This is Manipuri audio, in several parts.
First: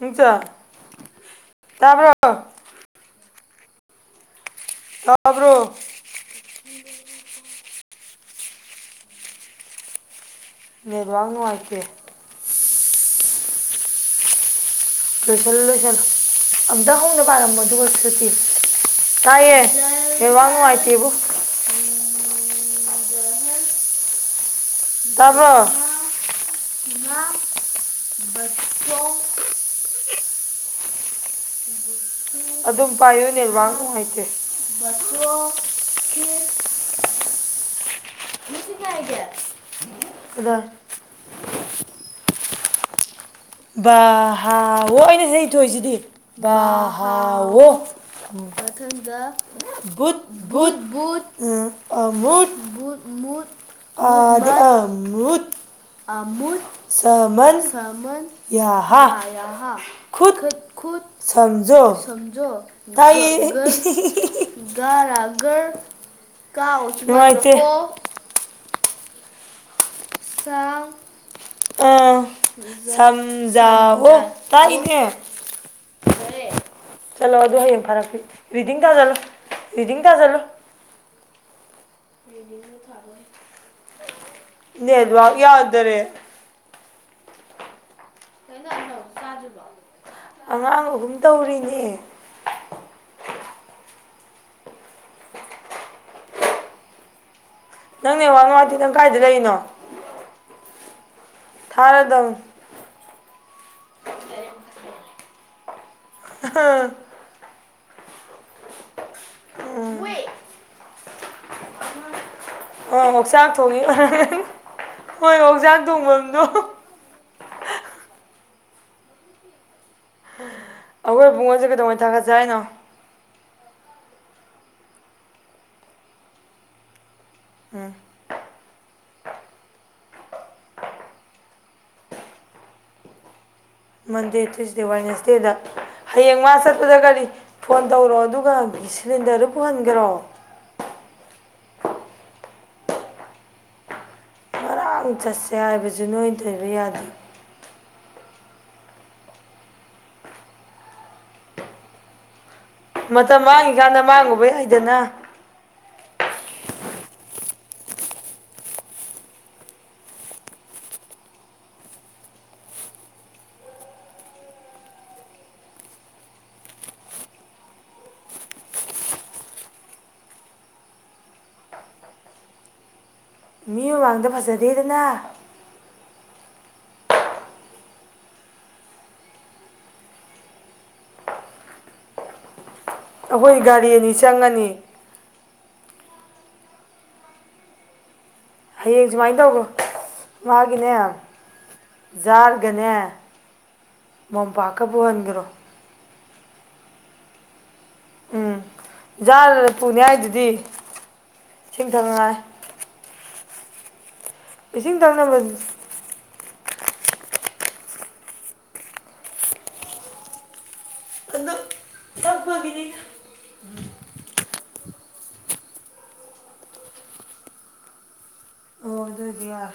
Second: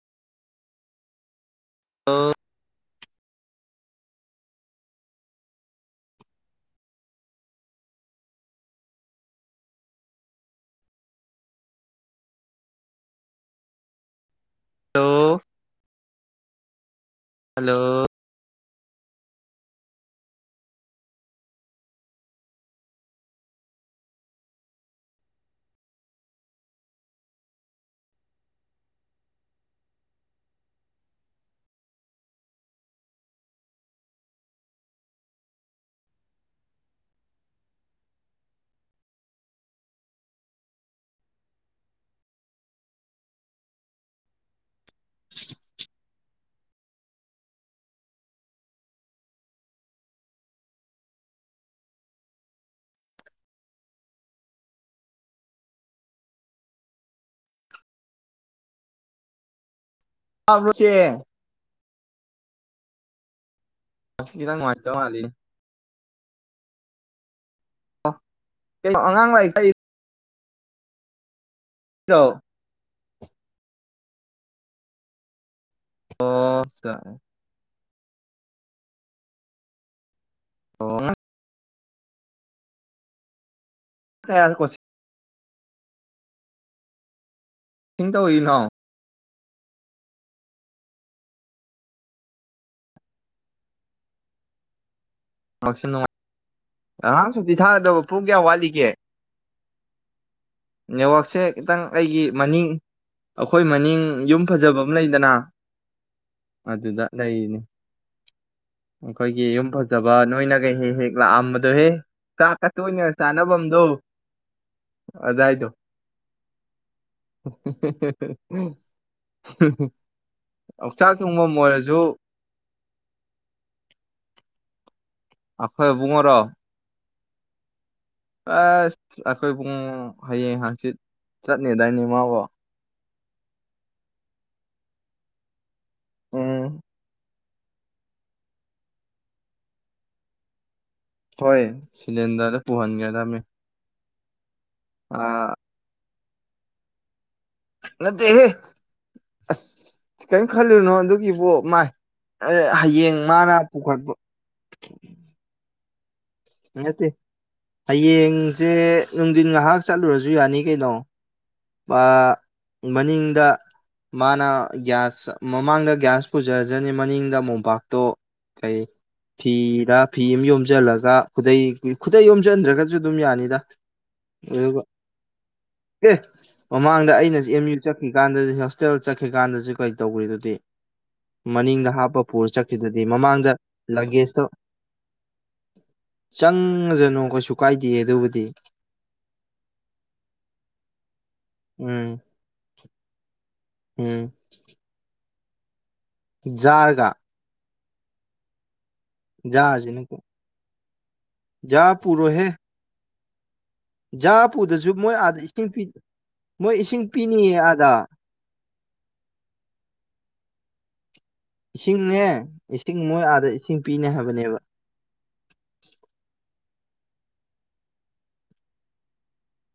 ꯍꯆꯥ [unintelligible] ꯍꯜꯂꯣ ꯇꯥꯕ꯭ꯔꯣ ꯇꯥꯕ꯭ꯔꯣ ꯅꯦꯠꯋꯥꯛ ꯅꯨꯉꯥꯏꯇꯦ ꯍꯜꯂꯣ ꯂꯣꯏꯁꯜꯂꯣ ꯂꯣꯏꯁꯜꯂꯣ ꯑꯝꯇ ꯍꯧꯅ ꯄꯥꯔꯝꯃꯣ ꯍꯜꯂꯣ ꯑꯗꯨꯒ ꯁꯨꯇꯤ ꯇꯥꯏꯌꯦ ꯅꯦꯠꯋꯥꯛ ꯅꯨꯉꯥꯏꯇꯦꯕꯣ ꯇꯥꯕ꯭ꯔꯣ [unintelligible] ꯑꯗꯨꯝ ꯄꯥꯏꯌꯨꯅꯦ ꯅꯦꯠꯋꯥꯛ ꯅꯨꯡꯉꯥꯏꯇꯦ [unintelligible] ꯚ-ꯍ [unintelligible] ꯂ‌ꯣꯏꯅ ꯍꯩ ꯏꯊꯣꯏꯁꯤꯗꯤ ꯕꯥ ꯍꯥꯎꯋꯦ ꯃꯊꯪꯗꯥ ꯒꯨꯠ ꯒꯨꯠ [unintelligible] ꯕꯨꯠ ꯕꯨꯠ ꯑꯗ ꯑꯝꯔꯨꯠ ꯁꯥꯃꯟ ꯌꯥꯍꯥ ꯌꯥꯍꯥ ꯈꯨꯨꯠ ꯈꯨ ꯇꯥꯕ꯭ꯔꯣ ꯈꯨꯨꯗ ꯆꯦ ꯁꯖꯣꯁ ꯁꯝꯖꯣ ꯇꯥꯏꯌꯦ ꯏꯁ ꯑ ꯍ ꯍ ꯈꯤꯇꯪ ꯍ ꯅꯨꯡꯉꯥꯏꯇ ꯒ-ꯔ ꯃꯥꯜꯂꯤꯅꯦ ꯒꯔ ꯀꯥꯎ ꯋꯥꯏ ꯀꯦ-ꯕꯣ ꯑꯣ ꯀꯩꯅꯣ ꯑꯉꯥꯡ ꯂꯥꯏꯔꯤꯛ ꯇꯥꯛꯏ ꯆꯥꯎ ꯑꯥ ꯇꯥꯛꯏꯔꯣ ꯁꯖꯥꯎꯑꯣ ꯇꯥꯛꯏꯅꯦ ꯑꯣ ꯁꯤꯗ ꯔꯤꯗꯤꯡ ꯊꯥꯖꯜꯂꯣ ꯔꯤꯗꯤꯡ ꯊꯥꯖꯜꯂꯣ ꯑꯣ-ꯉ ꯔꯗꯤꯡꯁꯨ ꯊꯥꯗꯣꯏ ꯀꯔꯥꯏꯗꯩ ꯀꯣꯆꯤꯡ ꯌꯥꯗꯔꯦ ꯍꯤꯡ ꯇꯧꯋꯤ ꯂꯥꯎ ꯆꯥꯗ꯭ꯔꯤꯕꯣ ꯑꯉꯥꯡ ꯑꯍꯨꯝ ꯇꯧꯔꯤꯅꯦ ꯅꯦꯠꯋꯥꯛꯁꯨ ꯅꯨꯉꯥꯏ ꯍꯥꯡ ꯅꯪ ꯅꯦꯠꯋꯥꯛ ꯅꯨꯉꯥꯏꯇꯦ ꯅꯪ ꯀꯥꯏꯗ ꯂꯩꯔꯤꯅꯣ ꯅꯦꯠꯋꯥꯛ ꯁꯦ ꯈꯤꯇꯪ ꯑꯩꯒꯤ ꯊꯥꯔꯗꯪ ꯃꯅꯤꯡ ꯑꯩꯈꯣꯏ ꯃꯅꯤꯡ ꯌꯨꯝ ꯐꯖꯕ ꯑꯃ ꯂꯩ ꯗꯅ ꯑꯗꯨꯗ ꯂꯩꯔꯤꯅꯤ ꯑꯩꯈꯣꯏꯒꯤ ꯌꯨꯝ ꯐꯖꯕ ꯅꯣꯏꯅꯒ ꯍꯦꯛ-ꯍꯦꯛ ꯂꯥꯛꯑꯝꯕꯗꯨ ꯍꯦ ꯑꯣ ꯆꯥꯛ ꯊꯣꯡꯏ ꯑꯣꯏꯔꯝꯒꯅꯤ ꯍꯣꯏ ꯑꯗꯥꯏꯗꯣ ꯑꯣꯛꯆꯥꯡ ꯊꯣꯡꯐꯝꯗꯣ ꯍ ꯑꯥ ꯍ ꯍ ꯑꯩꯈꯣꯏ ꯑꯕꯨꯡꯉꯣꯁꯦ ꯀꯩꯗꯧꯉꯩ ꯊꯥꯒꯠꯁꯦ ꯍꯥꯏꯅꯣ ꯑꯩꯈꯣꯏ ꯑꯕꯨꯡꯉꯣꯔꯣ ꯎꯝ ꯑꯁ ꯑꯩꯈꯣꯏ ꯄꯨꯡ ꯍꯌꯦꯡ ꯍꯥꯡꯆꯤꯠ ꯆꯠꯅꯦꯗꯥꯏꯅꯦ ꯃꯥꯕꯣ ꯃꯟꯗꯦ ꯇ꯭ꯌꯨꯁꯗꯦ ꯋꯥꯏꯅꯦꯁꯗꯦꯗ ꯍꯌꯦꯡ ꯃꯥ ꯎꯝ ꯆꯠꯄꯗ ꯀꯔꯤ ꯐꯣꯟ ꯇꯧꯔꯣ ꯑꯗꯨꯒ ꯑꯪ ꯁꯤꯂꯤꯟꯗꯔꯗꯨ ꯄꯨꯍꯟꯒꯔꯣ ꯍꯣꯏꯌꯦ ꯁꯤꯂꯤꯟꯗꯔꯗꯨ ꯄꯨꯍꯟꯒ꯭ꯔꯗꯝꯃꯤ ꯍꯣꯏ ꯆꯠꯁꯦ ꯍꯥꯏꯕꯁꯦ ꯅꯣꯏ- ꯗꯦꯕ ꯌꯥꯗꯦ ꯅꯠꯇꯦꯍꯦ ꯑꯁ ꯀꯔꯤꯝ ꯈꯜꯂꯨꯅꯣ ꯑꯗꯨꯒꯤꯕꯨ ꯃꯥꯏ ꯑꯦ ꯍꯌꯦꯡ ꯃꯇꯝ ꯃꯥꯅ ꯃꯥꯡꯉꯤꯀꯥꯟꯗ ꯄꯨꯈꯠꯄ ꯃꯥꯡꯉꯨꯕ ꯌꯥꯏꯗꯅ ꯅꯠꯇꯦ ꯍꯌꯦꯡꯁꯦ ꯅꯨꯡꯗꯤꯟ ꯉꯥꯍꯥꯛ ꯆꯠꯂꯨꯔꯁꯨ ꯌꯥꯅꯤ ꯀꯩꯅꯣ ꯃꯥ ꯃꯅꯤꯡꯗ ꯃꯥꯅ ꯒ꯭ꯌꯥꯁ ꯃꯃꯥꯡꯗ ꯒ꯭ꯌꯥꯁ ꯄꯨꯖꯔꯖꯅꯤ ꯃꯅꯤꯡꯗ ꯃꯣꯝꯄꯥꯛꯇꯣ ꯀꯩ ꯐꯤꯔꯥ ꯐꯤ ꯑꯃ ꯌꯣꯝꯖꯜꯂꯒ ꯈꯨꯗꯩ ꯈꯨꯗꯩ ꯌꯣꯝꯖꯟꯗ꯭ꯔꯒꯖꯨ ꯑꯗꯨꯝ ꯌꯥꯅꯤꯗ ꯃꯤ ꯃꯃꯥꯡꯗ ꯑꯗꯨꯒ ꯐꯖꯗꯦꯗꯅ ꯑꯦ ꯃꯃꯥꯡꯗ ꯑꯩꯅ ꯑꯦꯝ ꯌꯨ ꯆꯠꯈꯤꯀꯥꯟꯗꯖꯨ ꯍꯣꯁꯇꯦꯜ ꯆꯠꯈꯤꯀꯥꯟꯗꯖꯨ ꯀꯩ ꯇꯧꯒ꯭ꯔꯤꯗꯨꯗꯤ ꯃꯅꯤꯡꯗ ꯍꯥꯞꯄ ꯄꯨꯔ ꯆꯠ- ꯑꯩꯈꯣꯏ ꯒꯥꯔꯤ ꯑꯅꯤ ꯆꯪꯉꯅꯤ ꯆꯪꯉꯖꯅꯨ ꯀꯩꯁꯨ ꯀꯥꯏꯗꯤꯌꯦ ꯑꯗꯨꯕꯨꯗꯤ ꯍꯌꯦꯡ ꯁꯨꯃꯥꯏꯅ ꯇꯧꯔꯣ ꯃꯥꯒꯤꯅꯦ ꯎꯝ ꯖꯥꯔ ꯒꯅꯦ ꯃꯣꯝꯄꯥꯛꯀ ꯄꯨꯍꯟ- ꯄꯨꯟꯒꯔꯣ ꯖꯥꯔ ꯒꯥ ꯎꯝ ꯖꯥꯔ ꯄꯨꯅꯤ ꯖꯥꯔꯁꯤꯅ ꯍꯥꯏꯗꯨꯗꯤ ꯏꯁꯤꯡ ꯖꯥꯔ ꯊꯛꯅꯉꯥꯏ ꯄꯨꯔꯣꯏꯍꯦ ꯖꯥꯔ ꯄꯨꯗꯁꯨ ꯏꯁꯤꯡ ꯃꯣꯏ ꯊꯛꯅꯕ ꯑꯥꯗ ꯏꯁꯤꯡ ꯄꯤ- ꯃꯣꯏ ꯏꯁꯤꯡ ꯄꯤꯅꯤꯌꯦ ꯑꯥꯗꯥ ꯏꯁꯤꯡꯅꯦ ꯏꯁꯤꯡ ꯃꯣꯏ ꯑꯥꯗ- ꯏꯁꯤꯡ ꯄꯤꯅꯦ ꯍꯥꯏꯕꯅꯦꯕ ꯗꯨꯌꯥꯔ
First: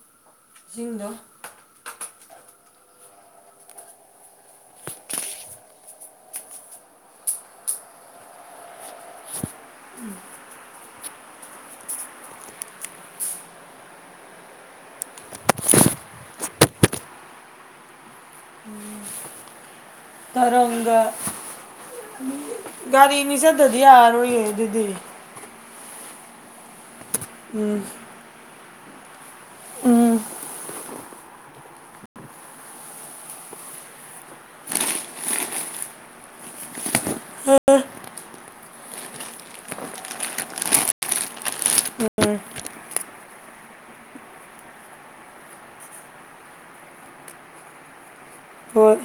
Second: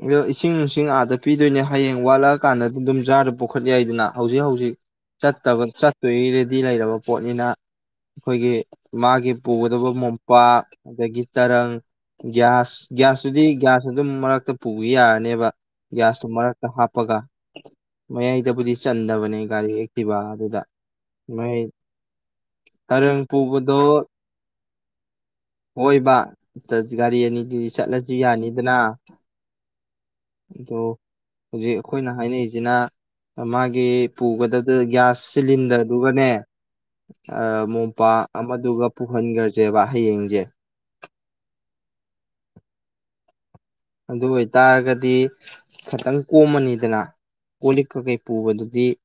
ꯎꯝ ꯑꯗꯣ ꯏꯁꯤꯡ ꯅꯨꯡꯁꯤꯡ ꯏꯁꯤꯡꯗꯣ ꯑꯥꯗ ꯄꯤꯗꯣꯏꯅꯦ ꯍꯌꯦꯡ ꯋꯥꯠꯂꯛ- ꯆꯠ ꯀꯥꯟꯗ ꯑꯗꯨꯝ ꯗꯨꯝ ꯖꯥꯔꯗꯣ ꯄꯨꯈꯠ ꯌꯥꯏꯗꯅ ꯍꯧꯖꯤꯛ ꯍꯧꯖꯤꯛ ꯆꯠꯇꯕ ꯆꯠꯇꯣꯏꯒꯤ ꯔꯦꯗꯤ ꯂꯩꯔꯕ ꯄꯣꯠꯅꯤꯅ ꯑꯩꯈꯣꯏꯒꯤ ꯃꯥꯒꯤ ꯄꯨꯒꯗꯕ ꯃꯣꯝꯄꯥꯛ ꯑꯗꯒꯤ ꯇꯔꯪ ꯒ꯭ꯌꯥꯁ ꯒ꯭ꯌꯥꯁꯇꯨꯗꯤ ꯒ꯭ꯌꯥꯁ ꯑꯗꯨꯝ ꯃꯔꯛꯇ ꯄꯨꯕ ꯌꯥꯔꯅꯦꯕ ꯒ꯭ꯌꯥꯁꯇꯨ ꯃꯔꯛꯇ ꯍꯥꯞꯄꯒ ꯃꯌꯥꯏꯗꯕꯨꯗꯤ ꯆꯟꯗꯕꯅꯦ ꯒꯥꯔꯤ ꯇꯤꯕ ꯑꯗꯨꯗ ꯇꯔꯪꯒ ꯃꯍꯩ ꯒꯥꯔꯤꯅꯤ ꯆꯠꯇꯗꯤ ꯌꯥꯔꯔꯣꯏꯌꯦ ꯑꯗꯨꯗꯤ ꯍꯣꯏꯕꯥ ꯆꯠꯇ- ꯒꯥꯔꯤ ꯑꯅꯤꯗꯨꯒꯤ- ꯆꯠꯂꯁꯨ ꯌꯥꯅꯤꯗꯅ [inaudible] ꯎꯝ ꯑꯗꯣ ꯍꯧꯖꯤꯛ ꯑꯩꯈꯣꯏꯅ ꯍꯥꯏꯅꯔꯤꯁꯤꯅ ꯃꯥꯒꯤ ꯄꯨꯒꯗꯕꯗ ꯒ꯭ꯌꯥꯁ ꯁꯤꯂꯤꯟꯗꯔꯗꯨꯒꯅꯦ ꯃꯣꯝꯄꯥꯛ ꯑꯃꯗꯨꯒ ꯄꯨꯍꯟꯈ꯭ꯔꯁꯦꯕ ꯍꯌꯦꯡꯁꯦ ꯑꯗꯨ ꯑꯣꯏꯇꯥꯔꯒꯗꯤ ꯈꯤꯇꯪ ꯀꯣꯝꯃꯅꯤꯗꯅ ꯀꯣ ꯂꯤꯛꯀ ꯀꯩ ꯄꯨꯕꯗꯨꯗꯤ ꯍꯣꯏ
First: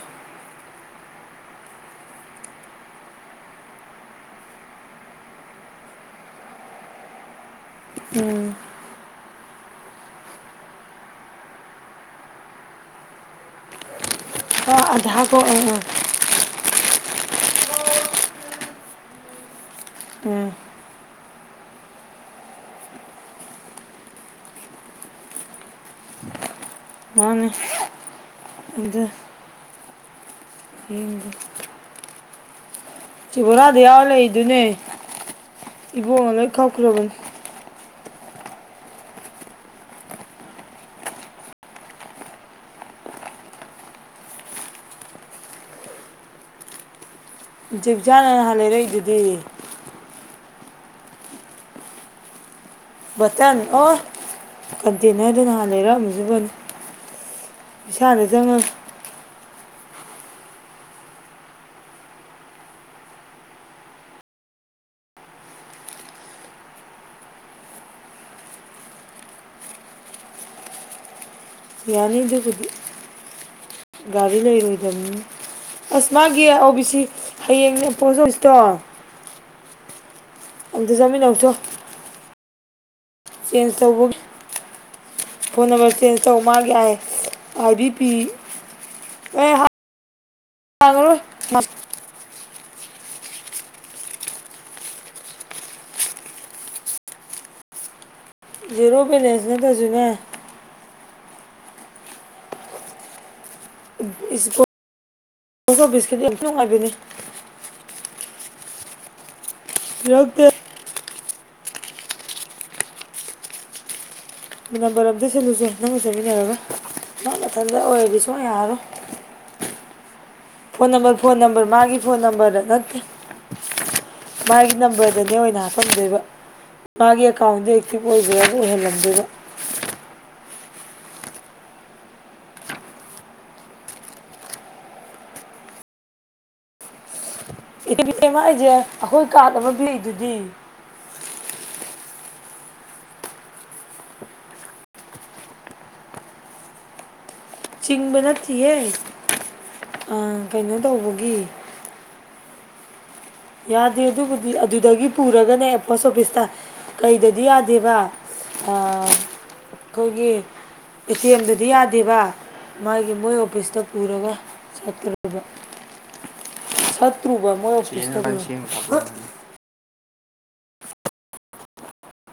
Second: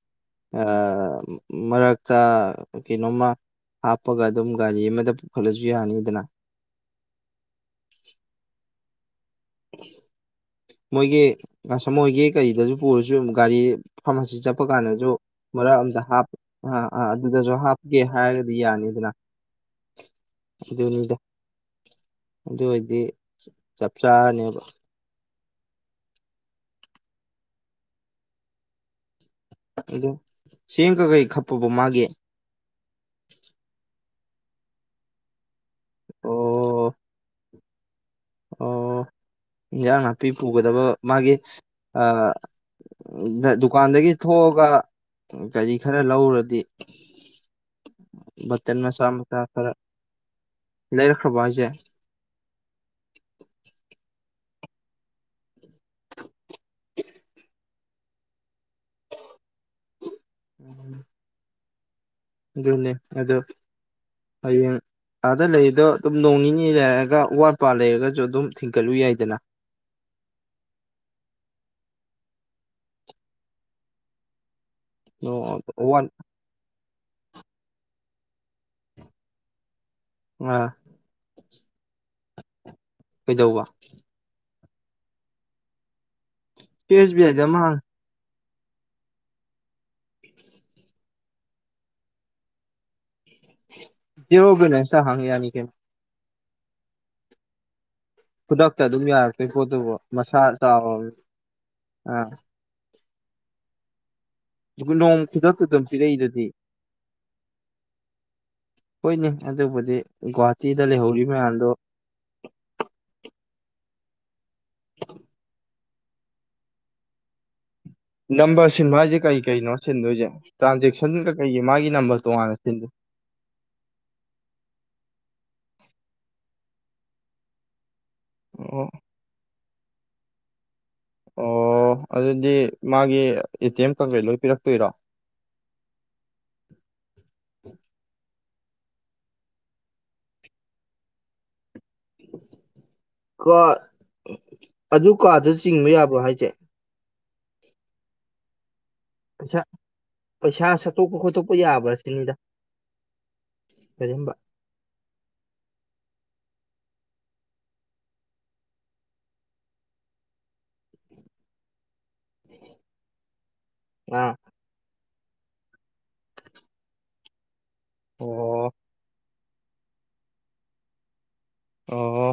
ꯑ ꯃꯔꯛꯇ ꯀꯩꯅꯣꯝꯃ ꯍꯥꯞꯄꯒ ꯑꯗꯨꯝ ꯒꯥꯔꯤ ꯑꯃꯗ ꯄꯨꯈꯠꯂꯁꯨ ꯌꯥꯅꯤꯗꯅ ꯎꯝ ꯃꯣꯏꯒꯤ ꯑꯁ ꯃꯣꯏꯒꯤ ꯀꯔꯤꯗꯁꯨ ꯄꯨꯔꯁꯨ ꯒꯥꯔꯤ ꯐꯥꯔꯝ ꯑꯁꯤ ꯆꯠꯄ ꯑꯥ ꯀꯥꯟꯗꯁꯨ ꯑꯗꯥ ꯀꯣ ꯑꯥ ꯑꯥ ꯃꯔꯛ ꯑꯗ ꯍꯥꯞꯄ ꯑꯥ ꯑꯥ ꯑꯗꯨꯗꯁꯨ ꯍꯥꯞꯀꯦ ꯍꯥꯏꯔꯗꯤ ꯌꯥꯅꯤꯗꯅ ꯎꯝ ꯑꯗꯨꯅꯤꯗ ꯑꯗꯨ ꯑꯣꯏꯗꯤ ꯆꯞ ꯆꯥꯔꯅꯦꯕ ꯃꯥꯅꯦ ꯑꯗ ꯑꯗꯨꯣ ꯁꯦꯡ ꯀ ꯀꯩ ꯌꯦꯡꯒꯦ ꯈꯞꯄꯕ ꯃꯥꯒꯦ ꯁꯤꯕꯣꯔꯥꯗ ꯌꯥꯎꯔ ꯂꯩꯗꯨꯅꯦ ꯏꯕ ꯉ ꯑꯣ ꯀꯥꯎꯈ꯭ꯔꯕꯦꯟ ꯑꯣ ꯏꯟꯖꯥꯡ ꯅꯥꯄꯤ ꯄꯨꯒꯗꯕ ꯃꯥꯒꯤ ꯗꯨꯀꯥꯟꯗꯒꯤ ꯊꯣꯛꯑꯒ ꯀꯔꯤ ꯈꯔ ꯂꯧꯔꯗꯤ ꯖꯤꯕꯤꯆꯥꯅ ꯅꯍꯥꯟ ꯂꯩꯔꯛꯏꯗꯨꯗꯤ ꯂꯩꯔꯈ꯭ꯔꯔꯕ ꯍꯥꯏꯖꯦ ꯕꯇꯟ ꯑꯣ ꯀꯟꯇꯅꯔꯗꯨꯅ ꯂꯩꯔꯛ ꯑꯝꯃꯁꯨ ꯐꯥꯅꯤ ꯏꯁꯅꯥ ꯂꯩꯖꯕ ꯎꯝ ꯑꯗꯨꯅꯦ ꯑ ꯍꯌꯦꯡ ꯑꯥꯗ ꯂꯩꯔꯤꯗꯣ ꯑꯗꯨꯝ ꯅꯣꯡ ꯅꯤꯅꯤ ꯂꯩꯔꯑꯒ ꯑꯋꯥꯠꯄ ꯂꯩꯔꯒꯁꯨ ꯑꯗꯨꯝ ꯊꯤꯟꯒꯠꯂꯨ ꯌꯥꯏꯗꯅ ꯌꯥꯅꯤ ꯏꯗꯤ ꯒꯥꯔꯤ ꯂꯩꯔ ꯑꯗꯨꯝ ꯋꯥꯠ ꯑꯁꯃꯒꯤ ꯌꯦ ꯑꯣꯕꯤ ꯁꯤ ꯍꯌꯦꯡꯅꯦ ꯄꯣꯠꯆꯣꯏꯁꯤꯇꯣ ꯑ ꯑꯗꯖꯃꯤꯅꯎꯊꯣ ꯀꯩꯗꯧꯕ ꯆꯦꯟꯖ ꯇꯧꯕ ꯐꯣꯟ ꯅꯝꯕꯔ ꯆ ꯆꯥꯝꯃꯉꯥꯒꯤ ꯁꯤ ꯑꯥꯏ ꯑꯦꯁ ꯕꯤ ꯑꯥꯏꯗ ꯑꯃ ꯑꯥꯏ ꯍꯥꯡ ꯕꯤ ꯄꯤ ꯑꯦꯍ ꯍꯦꯔꯣ ꯕꯦꯂꯥꯟꯁ ꯇꯥ ꯍꯥꯡꯕꯌꯥꯅꯤ ꯀꯩꯅꯣ ꯈꯨꯗꯛꯇ ꯑꯗꯨꯝ ꯖꯦꯔꯣ ꯕꯦꯂꯦꯟꯁ ꯌꯥꯔꯛꯇꯣꯏ ꯄꯣꯠꯇꯨꯕꯣ ꯅꯠꯇ꯭ꯔꯁꯨꯅꯦ ꯃꯁꯥ ꯆꯥꯎꯔ ꯑꯥ ꯅꯣꯡ ꯈꯨꯗꯛꯇ ꯑꯗꯨꯝ ꯎꯝ ꯜ ꯕꯤꯁꯀꯤꯦꯠ ꯑꯝꯇ ꯄꯤꯔꯛꯏꯗꯨꯗꯤ ꯅꯨꯡꯉꯥꯏꯒꯅꯤ ꯍꯣꯏꯅꯦ ꯑꯗꯨꯕꯨꯗꯤ ꯄꯤꯔꯛꯇꯦ ꯒꯣꯍꯥꯇꯤꯗ ꯂꯩꯍꯧꯔꯤꯕ ꯃꯌꯥꯝꯗꯣ ꯃꯤ ꯅꯝꯕꯔ ꯁꯤꯜꯂꯨꯁꯦ ꯅꯪ ꯆꯠꯃꯤꯟꯅꯔꯒꯥ ꯅꯝꯕꯔ ꯁꯤꯟꯚ ꯍꯥꯏꯁꯦ ꯀꯩ ꯀꯩꯅꯣ ꯁꯤꯟꯗꯣꯏꯁꯦ ꯐꯣꯟ ꯅꯝꯕꯔ ꯇ꯭ꯔꯥꯟꯖꯦꯛꯁꯟꯒ ꯐꯣꯟ ꯀꯩꯒꯤ ꯅꯝꯕꯔ ꯃꯥꯒꯤ ꯐꯣꯟ ꯅꯝꯕꯔ ꯇꯣꯉꯥꯟꯅ ꯅꯝꯕꯔꯗ ꯁꯤꯟꯗꯣꯏ ꯅꯠꯇꯦ ꯃꯥꯒꯤ ꯅꯝꯕꯔ ꯗꯨꯗꯩꯩ ꯑꯣꯏꯅ ꯍꯥꯞꯄꯝꯗꯣꯏꯕ ꯃꯥꯒꯤ ꯑꯦꯀꯥꯎꯟꯗꯩ ꯁꯤꯕꯨ ꯑꯣꯏꯗꯤꯅꯦ ꯑꯗꯨꯝ ꯑꯣꯏꯍꯜ ꯑꯣ ꯂꯝꯗꯦꯕꯥ ꯑꯣ ꯑꯗꯨꯗꯤ ꯃꯥꯒꯤ ꯑꯦꯇꯤꯑꯦꯝ ꯀꯪꯒꯔꯦ ꯂꯣꯏ ꯄꯤꯔꯛꯇꯣꯏꯔꯣ ꯕꯤ ꯑꯦꯝ ꯑꯥꯔ ꯑꯏꯖꯤꯌꯥꯏ ꯑꯩꯈꯣꯏ ꯀꯥꯔꯠ ꯂꯩꯗꯨꯗꯤ ꯀ ꯑꯗꯨ ꯀꯥꯗ ꯆꯤꯡꯕ ꯌꯥꯕ꯭ꯔꯣ ꯍꯥꯏꯁꯦ ꯆꯤꯡꯕ ꯅꯠꯇꯤꯌꯦ ꯄꯩꯁꯥ ꯑꯥ, ꯄꯩꯁꯥ ꯀꯩꯅꯣ ꯁꯠꯇꯣꯛꯄ ꯇꯧꯕꯒꯤ ꯈꯣꯠꯇꯣꯛꯄ ꯌꯥꯕ꯭ꯔꯥ ꯁꯤꯅꯤꯗ ꯌꯥꯗꯦ ꯀꯔꯤꯒꯨꯝꯕ ꯑꯗꯨꯕꯨꯗꯤ ꯑꯗꯨꯗꯒꯤ ꯄꯨꯔꯒꯅꯦ ꯄꯣꯁ ꯑꯣꯐꯤꯁ ꯇꯥ ꯀꯩꯗꯗꯤ ꯌꯥꯗꯦꯕ ꯈꯣꯏꯒꯤ ꯑꯦꯇꯤꯑꯦꯝ ꯗꯗꯤ ꯌꯥ ꯗꯤꯚ ꯃꯥꯒꯤ ꯃꯣꯏ ꯑꯣꯐꯤꯁꯇ ꯄꯨꯔꯒ ꯑꯥ ꯆꯠꯀꯗ ꯑꯣꯏꯕꯥ ꯐꯠꯇꯔꯤꯕ ꯅꯣꯏ ꯑꯣ [unintelligible] ꯑꯣ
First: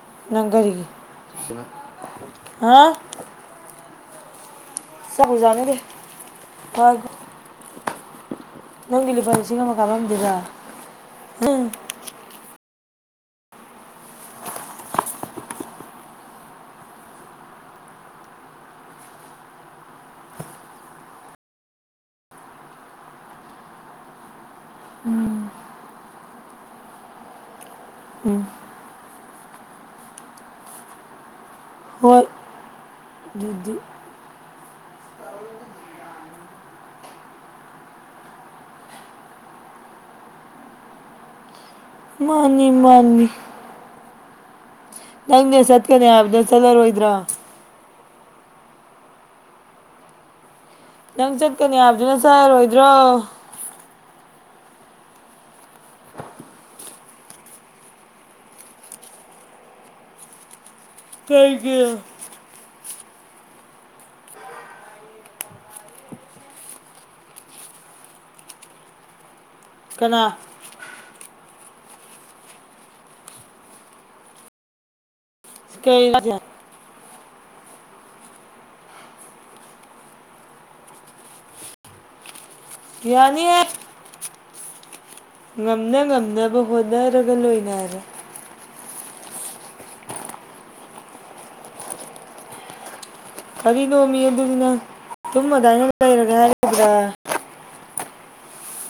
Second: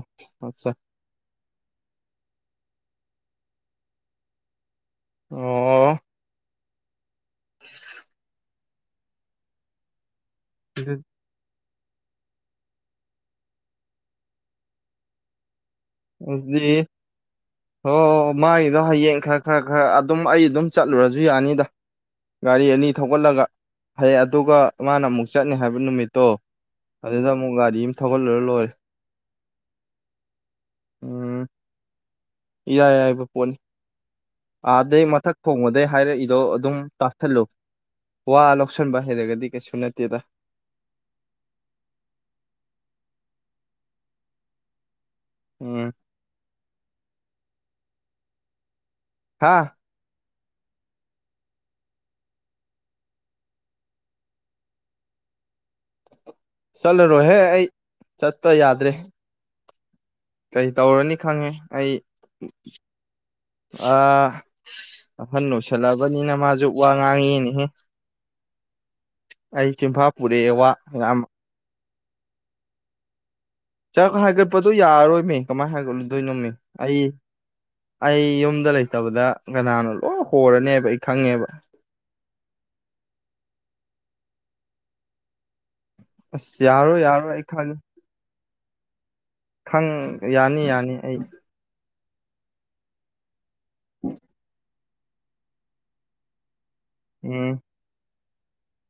ꯑꯠꯆꯥ ꯅꯪꯒꯔꯤꯒꯤ ꯍꯥꯎ ꯆꯥꯛꯕꯨ ꯆꯔꯒꯦ ꯑꯣ ꯄꯥꯎꯒꯥ [inaudible] ꯅꯪꯒꯤ ꯂꯨꯄꯥ ꯂꯤꯁꯤꯡ ꯑꯃ ꯀꯥꯔꯝꯗꯨꯕ [unintelligible] ꯎꯝ ꯑꯗꯨꯗꯤ ꯍꯣꯏ ꯃꯥꯒꯤꯗꯣ ꯍꯌꯦꯡ ꯈꯔ ꯈꯔ ꯈꯔ ꯑꯗꯨꯝ ꯑꯩ ꯑꯗꯨꯝ ꯆꯠꯂꯨꯔꯁꯨ ꯌꯥꯅꯤꯗ ꯒꯥꯔꯤ ꯑꯅꯤ ꯊꯧꯒꯠꯂꯒ ꯍꯌꯦꯡ ꯑꯗꯨꯒ ꯃꯥꯅ ꯑꯃꯨꯛ ꯆꯠꯅꯤ ꯍꯥꯏꯕ ꯅꯨꯃꯤꯠꯇꯣ ꯑꯗꯨꯗ ꯑꯃꯨꯛ ꯒꯥꯔꯤ ꯑꯃ ꯊꯧꯒꯠꯂꯨꯔ ꯂꯣꯏꯔꯦ ꯎꯝ ꯍꯣꯏ ꯏꯌꯥꯏ ꯂꯥꯏꯕ ꯄꯣꯠꯅꯤ ꯑꯗꯨꯗꯤ ꯑꯥꯗꯩ ꯃꯊꯛ ꯊꯣꯡꯕꯗꯩ ꯍꯥꯏꯔꯛꯏꯗꯣ ꯑꯗꯨꯝ ꯇꯥꯥꯁꯤꯜꯂꯨ ꯋꯥ ꯂꯧꯁꯟꯕ ꯍꯩꯔꯒꯗꯤ ꯀꯩꯁꯨ ꯅꯠꯇꯦꯗ ꯃꯥꯅꯤ ꯃꯥꯅꯤ ꯅꯪꯅꯦ ꯎꯝ ꯆꯠꯀꯅꯤ ꯍꯥꯏꯕꯗꯣ ꯆꯠꯂꯔꯣꯏꯗ꯭ꯔꯣ ꯍꯥꯥ ꯅꯪ ꯆꯠꯀꯅꯤ ꯍꯥꯏꯕꯗꯨꯅ ꯆꯔꯣꯏꯗ꯭ꯔꯣ ꯆꯠꯂꯨꯔꯣꯍꯦ ꯑꯩ ꯆꯠꯇ ꯌꯥꯗ꯭ꯔꯦ ꯀꯩ ꯇꯧꯔꯅꯤ ꯈꯪꯉꯦ ꯑꯩ ꯀꯩꯒꯤ ꯑ ꯑꯍꯟ ꯑꯣꯏꯁꯤꯜꯂꯑꯕꯅꯤꯅ ꯃꯥꯁꯨ ꯋꯥ ꯉꯥꯡꯉꯤꯅꯦꯍꯦ ꯑꯩ ꯆꯨꯝꯐꯥ ꯀꯅꯥ ꯄꯨꯔꯛꯑꯦ ꯋꯥ ꯉꯥꯡꯕ ꯆꯥꯛ ꯍꯥꯏꯒꯠꯄꯗꯣ ꯌꯥꯔꯣꯏꯃꯦ ꯀꯃꯥꯏ ꯀꯩ ꯍꯥꯏꯒꯠꯂꯨꯗꯣꯏ ꯅꯣꯃꯤ ꯑꯩ ꯑꯩ ꯌꯨꯝꯗ ꯂꯩꯇꯕꯗ ꯀꯅꯥꯅꯣ ꯂꯣꯏ ꯍꯣꯔꯅꯦꯕ ꯑꯩ ꯈꯪꯉꯦꯕ ꯌꯥꯅꯤꯌꯦ ꯉꯝꯅ ꯉꯝꯅꯕ ꯑꯁ ꯌꯥꯔꯣꯏ ꯌꯥꯔꯣꯏ ꯍꯣꯠꯅꯔꯒ ꯑꯩ ꯈꯪꯉꯦ ꯂꯣꯏꯅꯔꯦ ꯈꯪ ꯌꯥꯅꯤ ꯌꯥꯅꯤ ꯑꯩ ꯀꯔꯤꯅꯣꯝꯃꯤ ꯑꯗꯨꯒꯤꯅꯦ ꯆꯨꯝ ꯑꯗꯨꯗꯥꯏꯅ ꯂꯩꯔꯒꯦ ꯍꯥꯏꯔꯦ ꯀꯩꯗꯧꯔꯦ ꯎꯝ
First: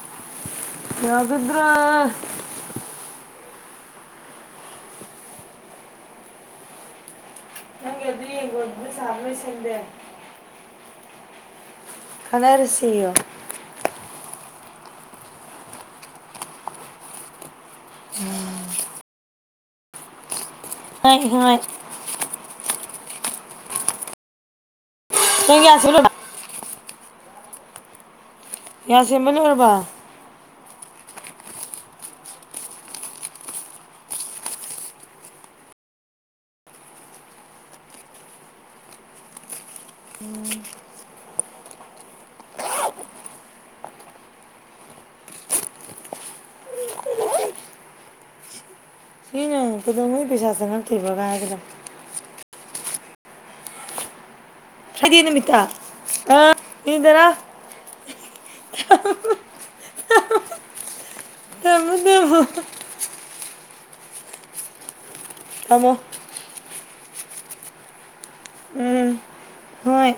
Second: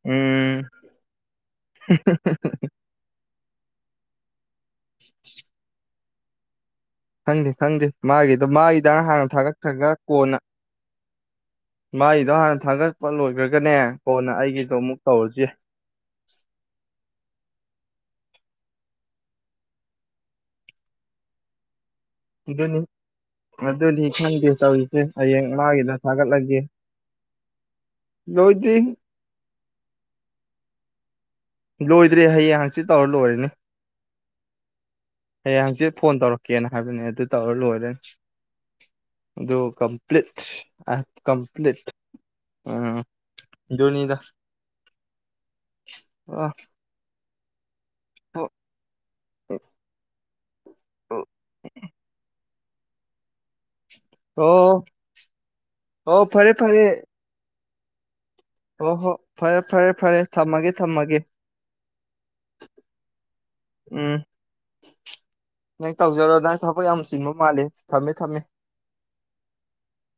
ꯎꯝ ꯌꯥꯒꯗ꯭ꯔ [inaudible] ꯈꯪꯗꯦ ꯈꯪꯗꯦ ꯅꯪꯒꯤ ꯑꯗꯨ ꯃꯥꯒꯤꯗꫭ ꯃꯥꯒꯤ ꯌꯦꯡꯒꯣꯟꯗꯨ ꯍꯤꯗꯥꯛ ꯁꯥꯕ ꯍꯥꯟꯅ ꯂꯣꯏꯁꯟꯗꯦ ꯊꯥꯒꯠꯈ꯭ꯔꯒ ꯀꯣꯟꯅ ꯃꯥꯏꯗꯣ ꯍꯥꯟꯅ ꯊꯥꯡꯒꯠꯄ ꯈꯟꯅꯔꯁꯤꯌꯣ ꯂꯣꯏꯈ꯭ꯔꯒꯅꯦ ꯀꯣꯟꯅ ꯑꯩ ꯑꯩꯒꯤꯗꫭ ꯑꯃꯨꯛ ꯇꯧꯔꯖꯨ ꯌꯥꯏ ꯍꯣꯏ ꯍꯣꯏ ꯁꯤꯗꯅꯤ ꯃꯗꯨꯗꯤ ꯈꯥꯟꯗꯦ ꯍꯌꯦꯡ ꯅꯪ ꯌꯥ ꯃꯥꯒꯤꯗ ꯁꯦꯝꯂꯣꯏꯔꯕ ꯊꯥꯒꯠꯂꯒꯦ ꯂꯣꯏꯗ꯭ꯔꯤ ꯌꯥ ꯁꯦꯝꯕ ꯂꫭꯏꯔꯕ ꯂꯣꯏꯗ꯭ꯔꯦ ꯍꯌꯦꯡ ꯍꯪꯆꯤꯠ ꯇꯧꯔ ꯂꯣꯏꯔꯅꯤ ꯍꯌꯦꯡ ꯍꯪꯆꯤꯠ ꯐꯣꯟ ꯇꯧꯔꯛꯀꯦꯅ ꯍꯥꯏꯕꯅꯦ ꯑꯗꯨ ꯇꯧꯔ ꯂꯣꯏꯔꯅꯤ ꯑꯗꯨ ꯀꯝꯄ꯭ꯂꯤꯠ ꯀꯝꯄ꯭ꯂꯤꯠ ꯎ ꯑꯗꯨꯅꯤꯗ ꯑ ꯁꯤꯅ [unintelligible] ꯄꯩꯁꯥ ꯆꯡꯉꯛ ꯇꯤꯕꯒ ꯍꯥꯏꯒꯗꯃꯤ ꯑꯣ ꯍꯖꯤ ꯅꯨꯃꯤꯇꯥ ꯑꯣ ꯑ ꯏꯟꯗꯔ ꯍꫭ ꯍꯣ ꯐꯔꯦ ꯐꯔꯦ ꯐꯔꯦ ꯊꯝꯃꯒꯦ ꯊꯝꯃꯒꯦ ꯎꯝ ꯅꯪ ꯇꯥꯎꯖꯔꯗ ꯊꯕꯛ ꯌꯥꯝ ꯆꯤꯡꯕ ꯃꯥꯜꯂꯤ ꯊꯝꯃꯦ ꯊꯝꯃꯦ ꯎꯝ ꯍꯣꯏ